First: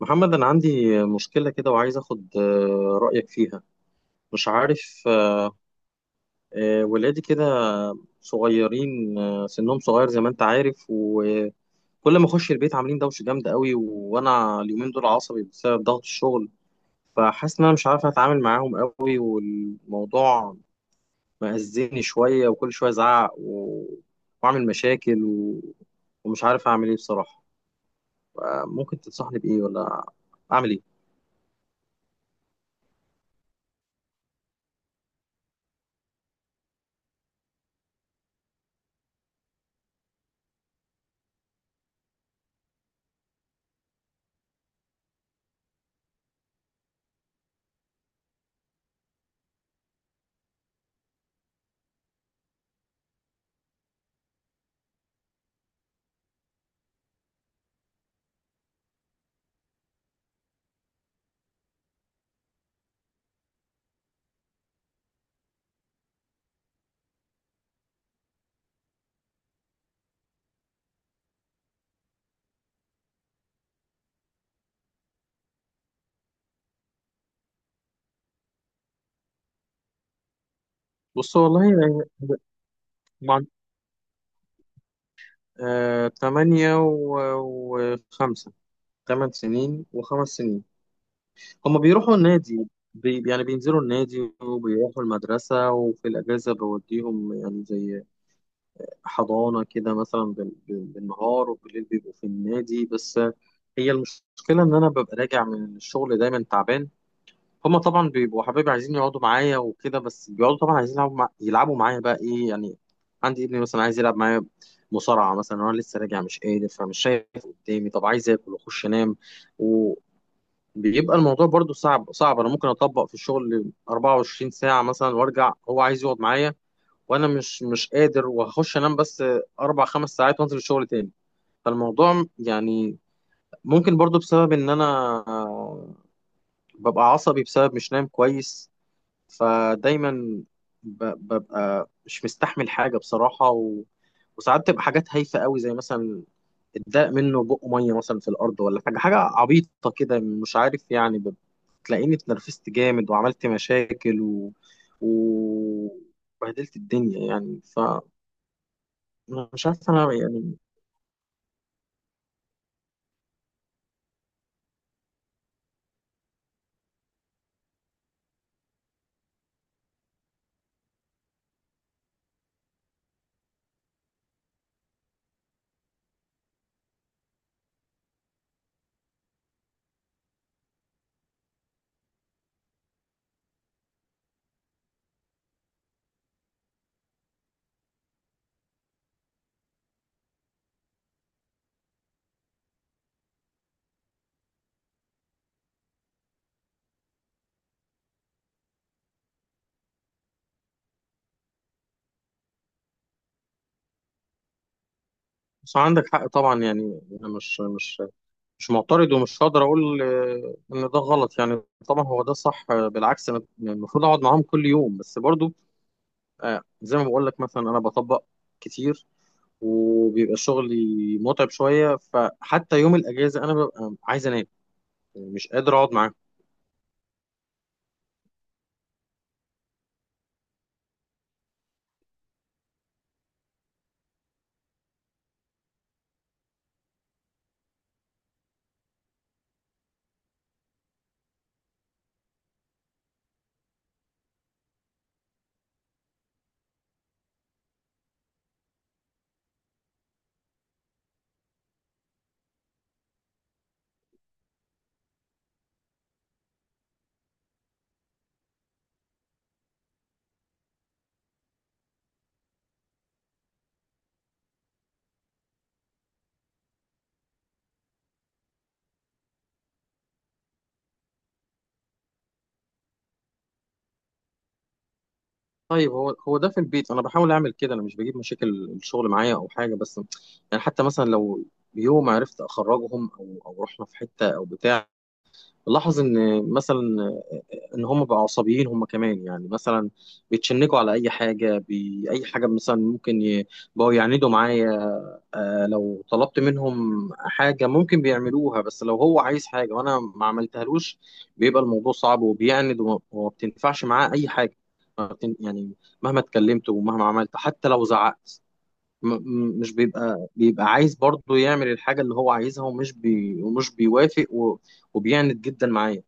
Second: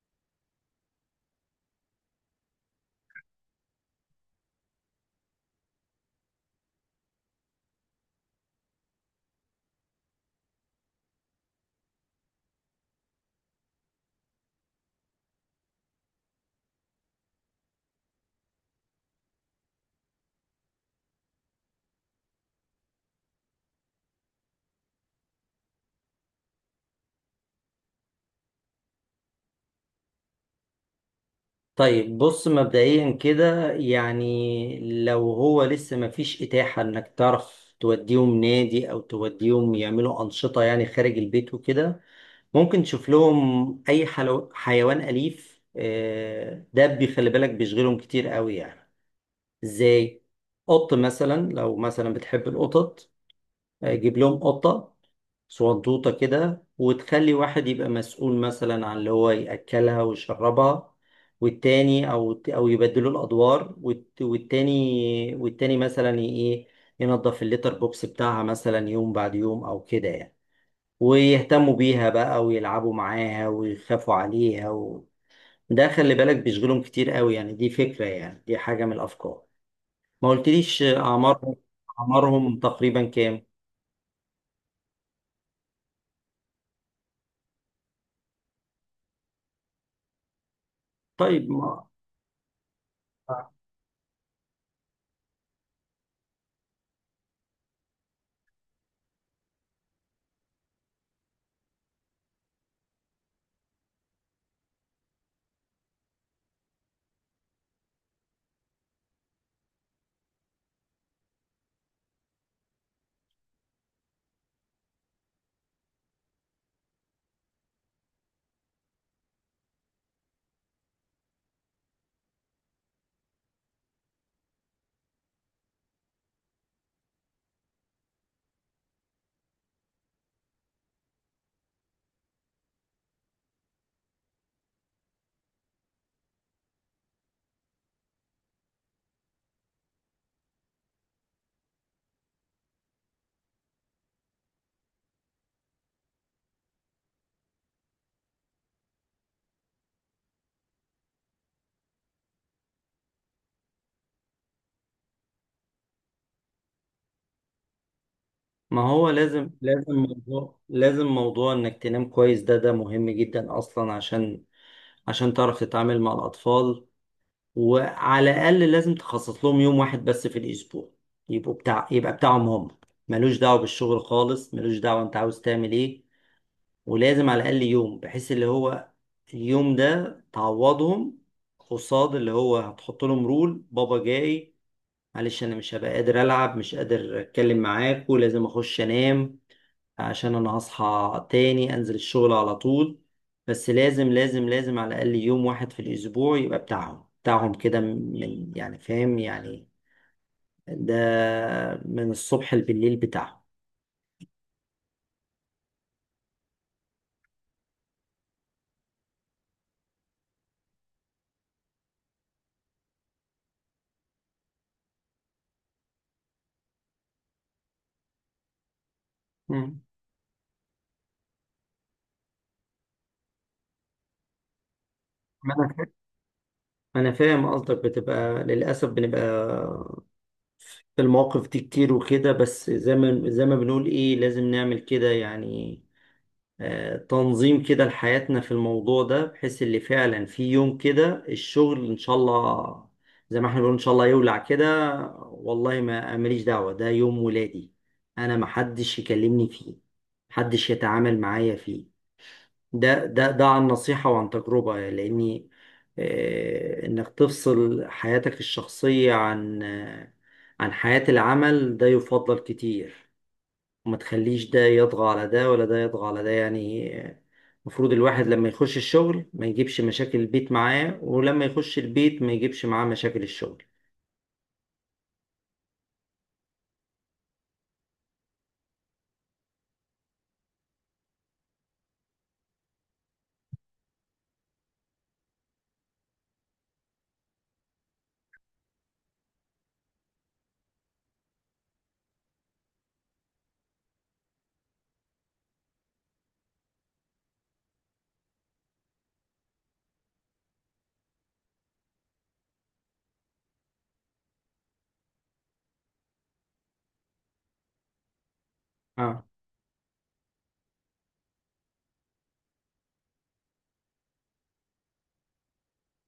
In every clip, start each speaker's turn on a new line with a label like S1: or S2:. S1: محمد، أنا عندي مشكلة كده وعايز أخد رأيك فيها. مش عارف. ولادي كده صغيرين، سنهم صغير زي ما أنت عارف، وكل ما أخش البيت عاملين دوشة جامدة قوي، وأنا اليومين دول عصبي بسبب ضغط الشغل. فحاسس إن أنا مش عارف أتعامل معاهم قوي، والموضوع مأذيني شوية، وكل شوية أزعق وأعمل مشاكل ومش عارف أعمل إيه بصراحة. ممكن تنصحني بإيه، ولا أعمل إيه؟
S2: طيب، بص مبدئيا كده يعني لو هو لسه مفيش إتاحة إنك تعرف توديهم نادي أو توديهم يعملوا أنشطة يعني خارج البيت وكده، ممكن تشوف لهم حيوان أليف. دبي خلي بالك بيشغلهم كتير قوي يعني. إزاي؟ قط مثلا، لو مثلا بتحب القطط، جيب لهم قطة صندوطة كده، وتخلي واحد يبقى مسؤول مثلا عن اللي هو يأكلها ويشربها، والتاني أو يبدلوا الأدوار، والتاني مثلا إيه، ينظف الليتر بوكس بتاعها مثلا يوم بعد يوم أو كده يعني، ويهتموا بيها بقى، ويلعبوا معاها، ويخافوا عليها. ده خلي بالك بيشغلهم كتير قوي يعني، دي فكرة، يعني دي حاجة من الأفكار. ما قلتليش
S1: بص
S2: أعمارهم.
S1: والله يعني
S2: أعمارهم تقريبا كام؟
S1: 8 وخمسة، 8 سنين وخمس سنين.
S2: طيب.
S1: هما
S2: ما
S1: بيروحوا النادي، يعني بينزلوا النادي وبيروحوا المدرسة، وفي الأجازة بوديهم يعني زي حضانة كده، مثلا بالنهار، وبالليل بيبقوا في النادي. بس هي المشكلة إن أنا ببقى راجع من الشغل دايما تعبان. هما طبعا بيبقوا حبايبي، عايزين يقعدوا معايا وكده، بس بيقعدوا طبعا عايزين يلعبوا معايا بقى، ايه يعني. عندي ابني مثلا عايز يلعب معايا مصارعة مثلا، وانا لسه راجع مش قادر، فمش شايف قدامي، طب عايز اكل واخش انام. وبيبقى الموضوع برضو صعب، انا ممكن اطبق في الشغل 24 ساعة مثلا، وارجع هو عايز يقعد معايا، وانا مش قادر، وهخش انام بس 4 5 ساعات، وانزل الشغل تاني. فالموضوع يعني ممكن برضو بسبب ان انا آه، ببقى عصبي بسبب مش نايم كويس، فدايما ب- ببقى مش مستحمل حاجة بصراحة وساعات تبقى حاجات هايفة قوي، زي مثلا اتضاق منه بق مية مثلا في الأرض، ولا حاجة عبيطة كده، مش عارف يعني تلاقيني اتنرفزت جامد، وعملت مشاكل و- وبهدلت الدنيا يعني.
S2: ما هو لازم
S1: فمش عارف
S2: لازم
S1: أنا يعني.
S2: موضوع لازم موضوع انك تنام كويس، ده مهم جدا اصلا، عشان تعرف تتعامل مع الاطفال. وعلى الاقل لازم تخصص لهم يوم واحد بس في الاسبوع، يبقوا بتاع يبقى بتاعهم هم، ملوش دعوه بالشغل خالص، ملوش دعوه انت عاوز تعمل ايه. ولازم على الاقل يوم، بحيث اللي هو اليوم ده تعوضهم، قصاد اللي هو هتحط لهم رول: بابا جاي، معلش انا مش هبقى قادر العب، مش قادر اتكلم معاك، ولازم اخش انام عشان انا هصحى تاني انزل الشغل على طول. بس لازم على الاقل يوم واحد في الاسبوع يبقى بتاعهم كده، من يعني، فاهم يعني؟ ده من الصبح بالليل بتاعهم.
S1: بس عندك حق طبعا، يعني أنا مش معترض، ومش هقدر أقول إن ده غلط يعني. طبعا هو ده صح، بالعكس، أنا يعني المفروض أقعد معاهم كل يوم، بس برضو زي ما بقول لك، مثلا انا بطبق كتير
S2: مم.
S1: وبيبقى شغلي متعب شويه، فحتى يوم الاجازه انا ببقى عايز انام، يعني مش قادر
S2: منك،
S1: اقعد معاهم.
S2: انا فاهم قصدك. بتبقى للاسف بنبقى في المواقف دي كتير وكده، بس زي ما بنقول ايه، لازم نعمل كده يعني. تنظيم كده لحياتنا في الموضوع ده، بحيث اللي فعلا في يوم كده الشغل ان شاء الله، زي ما احنا بنقول ان شاء الله يولع كده، والله ما ماليش دعوة، ده يوم ولادي، انا محدش يكلمني فيه، محدش يتعامل معايا فيه. ده عن نصيحة وعن تجربة، لاني انك تفصل حياتك الشخصية عن عن حياة العمل، ده يفضل كتير، وما تخليش ده يطغى على ده، ولا ده يطغى على ده يعني. المفروض الواحد لما يخش الشغل ما يجيبش مشاكل البيت معاه، ولما يخش البيت ما يجيبش معاه مشاكل الشغل.
S1: طيب هو ده في البيت انا بحاول اعمل كده، انا مش بجيب مشاكل الشغل معايا او حاجه، بس يعني حتى مثلا لو يوم عرفت اخرجهم او رحنا في حته او بتاع، لاحظ ان مثلا ان هم بقوا عصبيين، هم كمان يعني مثلا بيتشنجوا على اي حاجه، اي حاجه مثلا بقوا يعندوا معايا. آه لو طلبت منهم حاجه ممكن بيعملوها، بس لو هو عايز حاجه وانا ما عملتهالوش، بيبقى الموضوع صعب، وبيعند وما بتنفعش معاه اي حاجه. ما بتن... يعني مهما اتكلمت ومهما عملت حتى لو زعقت، م-
S2: اه.
S1: مش بيبقى عايز برضه يعمل الحاجة اللي هو عايزها، ومش بيوافق وبيعند جدا معايا.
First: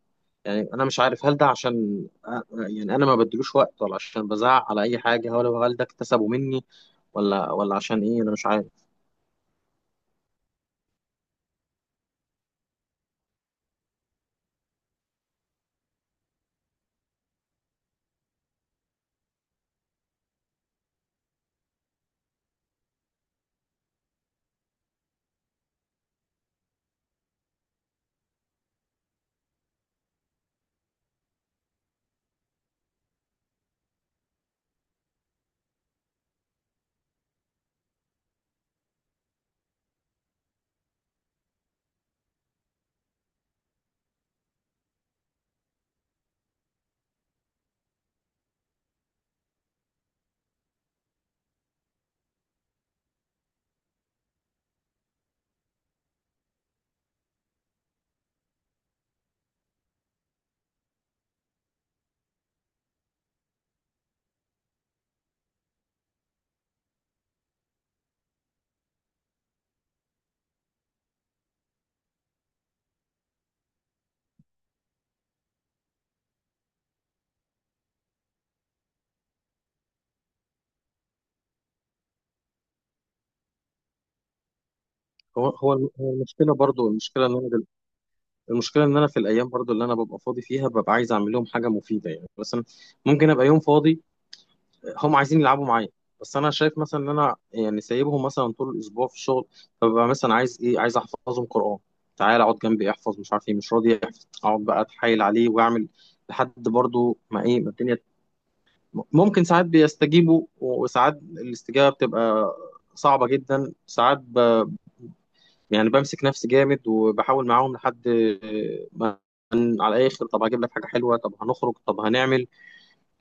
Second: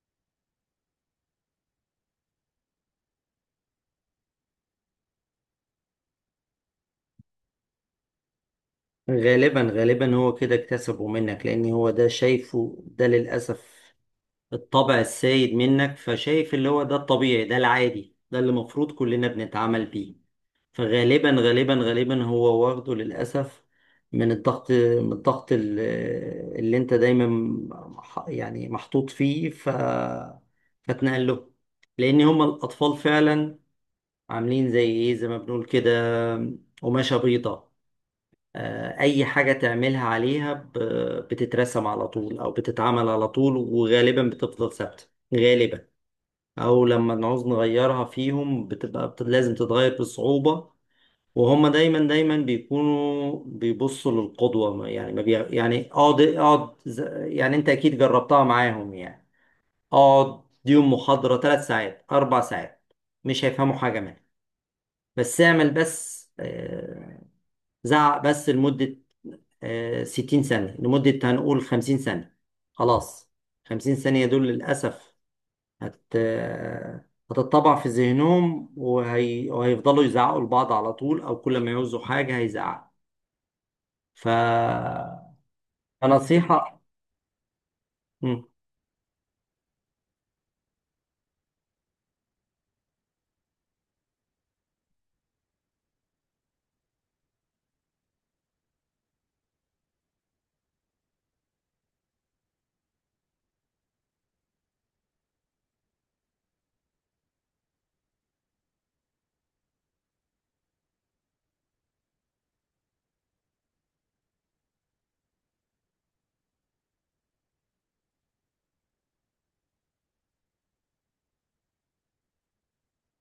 S1: يعني أنا مش عارف، هل ده عشان يعني أنا ما بدلوش وقت، ولا عشان بزعق على أي حاجة، ولا هل ده اكتسبه مني، ولا عشان إيه، أنا مش عارف.
S2: غالبا غالبا هو كده اكتسبه منك، لان هو ده شايفه ده للأسف الطبع السائد منك، فشايف اللي هو ده الطبيعي، ده العادي، ده اللي المفروض كلنا بنتعامل بيه. فغالبا غالبا غالبا هو واخده للأسف من الضغط، اللي انت دايما يعني محطوط فيه، فتنقل له، لأن هما الأطفال فعلا عاملين زي ايه، زي ما بنقول كده، قماشة بيضة. أي حاجة تعملها عليها بتترسم على طول، أو بتتعمل على طول، وغالبا بتفضل ثابتة، غالبا، أو لما نعوز نغيرها فيهم لازم تتغير بصعوبة. وهم دايما دايما بيكونوا بيبصوا للقدوة. يعني ما بي... يعني اقعد اقعد يعني انت اكيد جربتها معاهم يعني. اقعد ديهم محاضرة 3 ساعات، 4 ساعات، مش هيفهموا حاجة منها. بس اعمل بس زعق بس لمدة 60 ثانية، لمدة هنقول 50 ثانية، خلاص. 50 ثانية دول للأسف هت... آه، هتتطبع في ذهنهم، وهيفضلوا يزعقوا لبعض على طول، أو كل ما يعوزوا حاجة هيزعقوا، ف
S1: هو هو الم- هو المشكلة
S2: فنصيحة.
S1: برضه،
S2: مم.
S1: المشكلة إن أنا في الأيام برضه اللي أنا ببقى فاضي فيها، ببقى عايز أعمل لهم حاجة مفيدة، يعني مثلا ممكن أبقى يوم فاضي، هم عايزين يلعبوا معايا، بس انا شايف مثلا ان انا يعني سايبهم مثلا طول الاسبوع في الشغل، فببقى مثلا عايز ايه، عايز احفظهم قران، تعال اقعد جنبي احفظ، مش عارف ايه مش راضي يحفظ، اقعد بقى اتحايل عليه واعمل لحد برضو ما ايه ما الدنيا. ممكن ساعات بيستجيبوا، وساعات الاستجابه بتبقى صعبه جدا، ساعات ب... يعني بمسك نفسي جامد، وبحاول معاهم لحد ما على الاخر، طب هجيب لك حاجه حلوه، طب هنخرج، طب هنعمل.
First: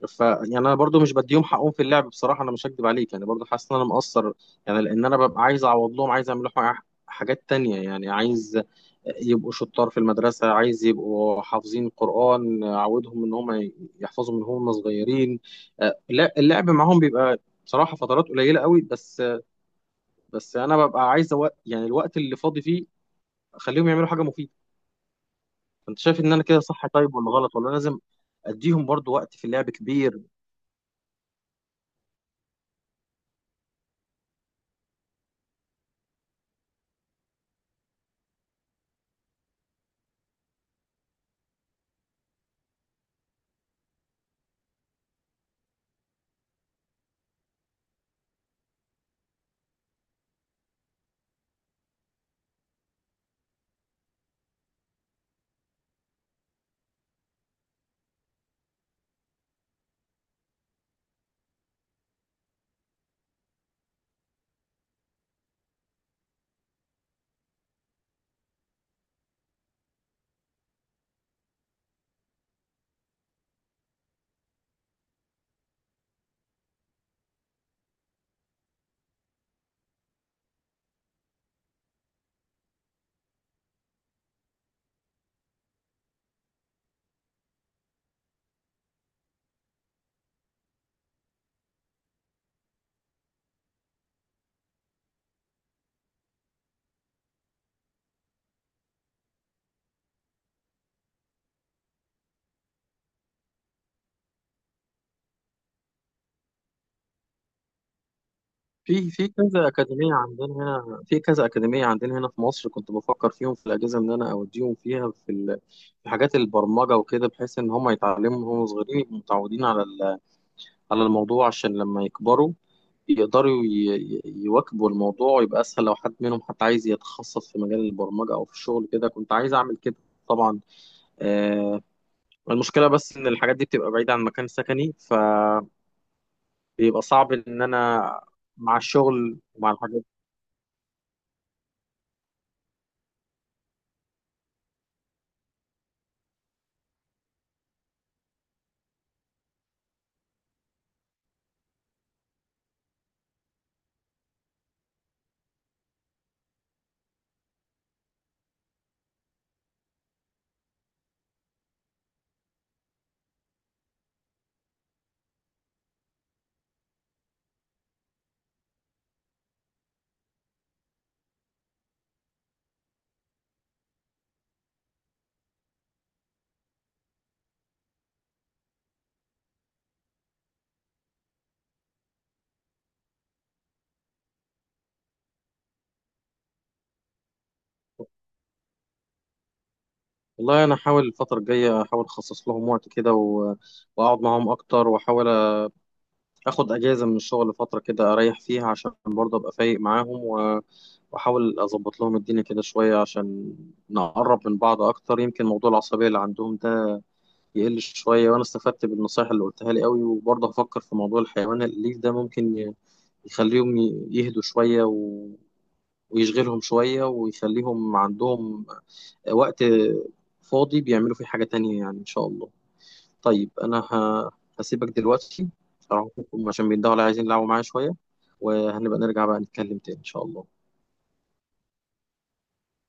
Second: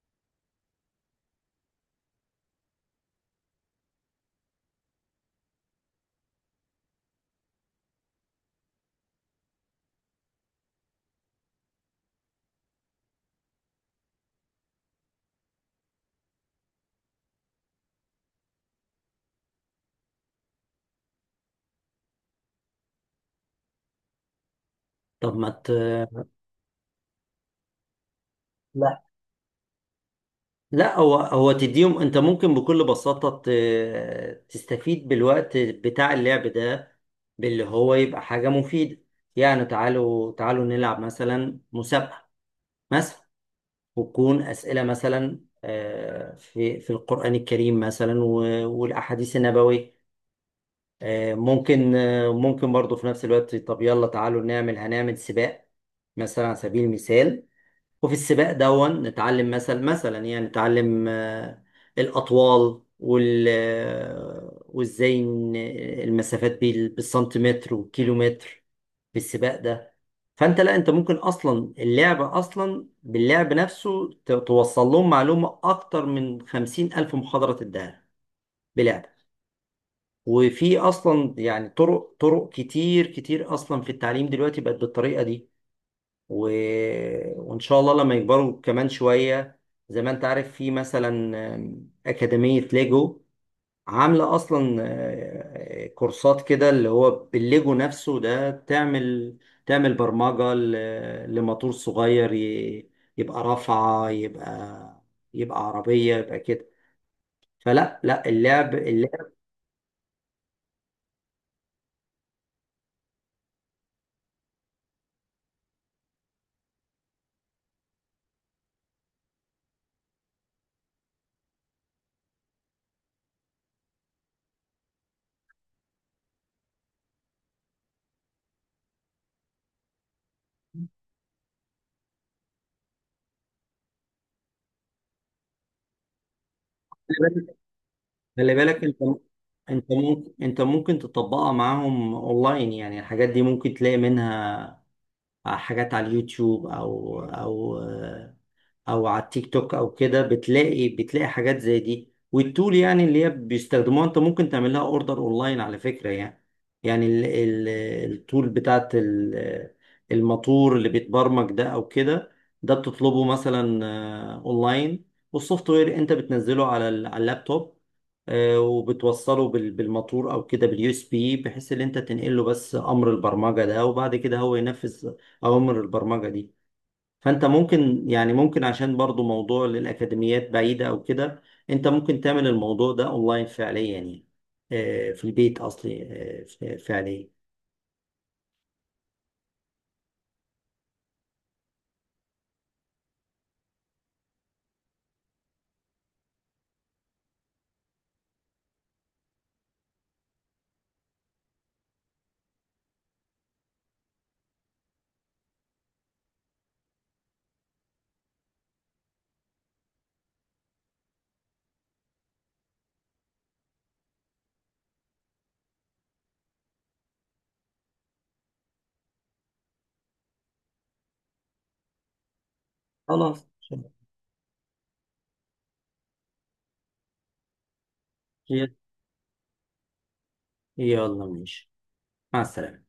S1: ف يعني انا برضو مش بديهم حقهم في اللعب بصراحه، انا مش هكدب عليك، يعني برضو حاسس ان انا مقصر، يعني لان انا ببقى عايز اعوض لهم، عايز اعمل لهم حاجات تانية، يعني عايز يبقوا شطار في المدرسه، عايز يبقوا حافظين القران، اعودهم ان هم يحفظوا من هم صغيرين. لا اللعب معاهم بيبقى بصراحه فترات قليله قوي، بس انا ببقى عايز وقت، يعني الوقت اللي فاضي فيه اخليهم يعملوا حاجه مفيده.
S2: طب ما ت...
S1: انت شايف ان انا كده صح طيب، ولا غلط، ولا لازم اديهم
S2: لا
S1: برضو وقت في اللعب كبير؟
S2: لا، هو تديهم. انت ممكن بكل بساطة تستفيد بالوقت بتاع اللعب ده، باللي هو يبقى حاجة مفيدة. يعني تعالوا تعالوا نلعب مثلا مسابقة، مثلا، وتكون أسئلة مثلا، في القرآن الكريم مثلا، والأحاديث النبوية. ممكن ممكن برضو في نفس الوقت، طب يلا تعالوا هنعمل سباق مثلا، على سبيل المثال. وفي السباق دون نتعلم مثلا، مثلا يعني نتعلم الأطوال، وال آه، وازاي المسافات بالسنتيمتر والكيلومتر، في السباق ده. فانت، لا، انت ممكن اصلا اللعب، اصلا باللعب نفسه توصل لهم معلومة اكتر من 50,000 محاضرة تديها بلعب. وفي اصلا يعني طرق، طرق كتير كتير اصلا في التعليم دلوقتي، بقت بالطريقة دي. و... وإن شاء الله لما يكبروا كمان شوية، زي ما أنت عارف في مثلا أكاديمية ليجو، عاملة أصلا كورسات كده، اللي هو بالليجو نفسه ده تعمل برمجة لموتور صغير يبقى رافعة، يبقى، يبقى عربية، يبقى كده. فلا لا، اللعب
S1: في
S2: اللعب.
S1: كذا أكاديمية عندنا هنا في مصر، كنت بفكر فيهم في الأجازة إن أنا أوديهم فيها في حاجات البرمجة وكده، بحيث إن هم يتعلموا وهم صغيرين يبقوا متعودين على الموضوع، عشان لما يكبروا يقدروا يواكبوا الموضوع، ويبقى أسهل لو حد منهم حتى عايز يتخصص في مجال البرمجة أو في الشغل كده. كنت عايز أعمل كده طبعا. آه، المشكلة بس إن الحاجات دي بتبقى بعيدة عن مكان سكني، فبيبقى صعب إن أنا
S2: خلي
S1: مع
S2: بالك انت.
S1: الشغل ومع
S2: انت
S1: الحاجات.
S2: ممكن تطبقها معاهم اونلاين، يعني الحاجات دي ممكن تلاقي منها حاجات على اليوتيوب، او او او على التيك توك او كده. بتلاقي حاجات زي دي، والتول يعني اللي هي بيستخدموها انت ممكن تعمل لها اوردر اونلاين على فكرة يعني. يعني ال ال التول بتاعت الموتور اللي بيتبرمج ده او كده، ده بتطلبه مثلا اونلاين. والسوفت وير انت بتنزله على على اللابتوب. وبتوصله بالموتور او كده باليو اس بي، بحيث ان انت تنقل له بس امر البرمجة ده، وبعد كده هو ينفذ اوامر البرمجة دي. فانت ممكن، يعني ممكن عشان برضو موضوع للاكاديميات بعيده او كده، انت ممكن تعمل الموضوع ده اونلاين فعليا يعني. في البيت اصلي، فعليا.
S1: والله انا احاول الفتره الجايه احاول اخصص لهم وقت كده واقعد معاهم اكتر، واحاول اخد اجازه من الشغل فتره كده، اريح فيها عشان برضه ابقى فايق معاهم واحاول اظبط لهم الدنيا كده شويه، عشان نقرب من بعض اكتر، يمكن موضوع العصبيه اللي عندهم ده يقل شويه، وانا استفدت بالنصايح اللي قلتها لي قوي. وبرضه هفكر في موضوع الحيوان الاليف ده، ممكن يخليهم يهدوا شويه ويشغلهم شوية، ويخليهم عندهم وقت فاضي بيعملوا فيه حاجة تانية يعني إن شاء الله.
S2: خلاص.
S1: طيب أنا هسيبك دلوقتي، أروح أشوفهم عشان بيندهوا على عايزين يلعبوا معايا شوية، وهنبقى نرجع بقى نتكلم تاني إن شاء الله.
S2: يلا ماشي. مع السلامه.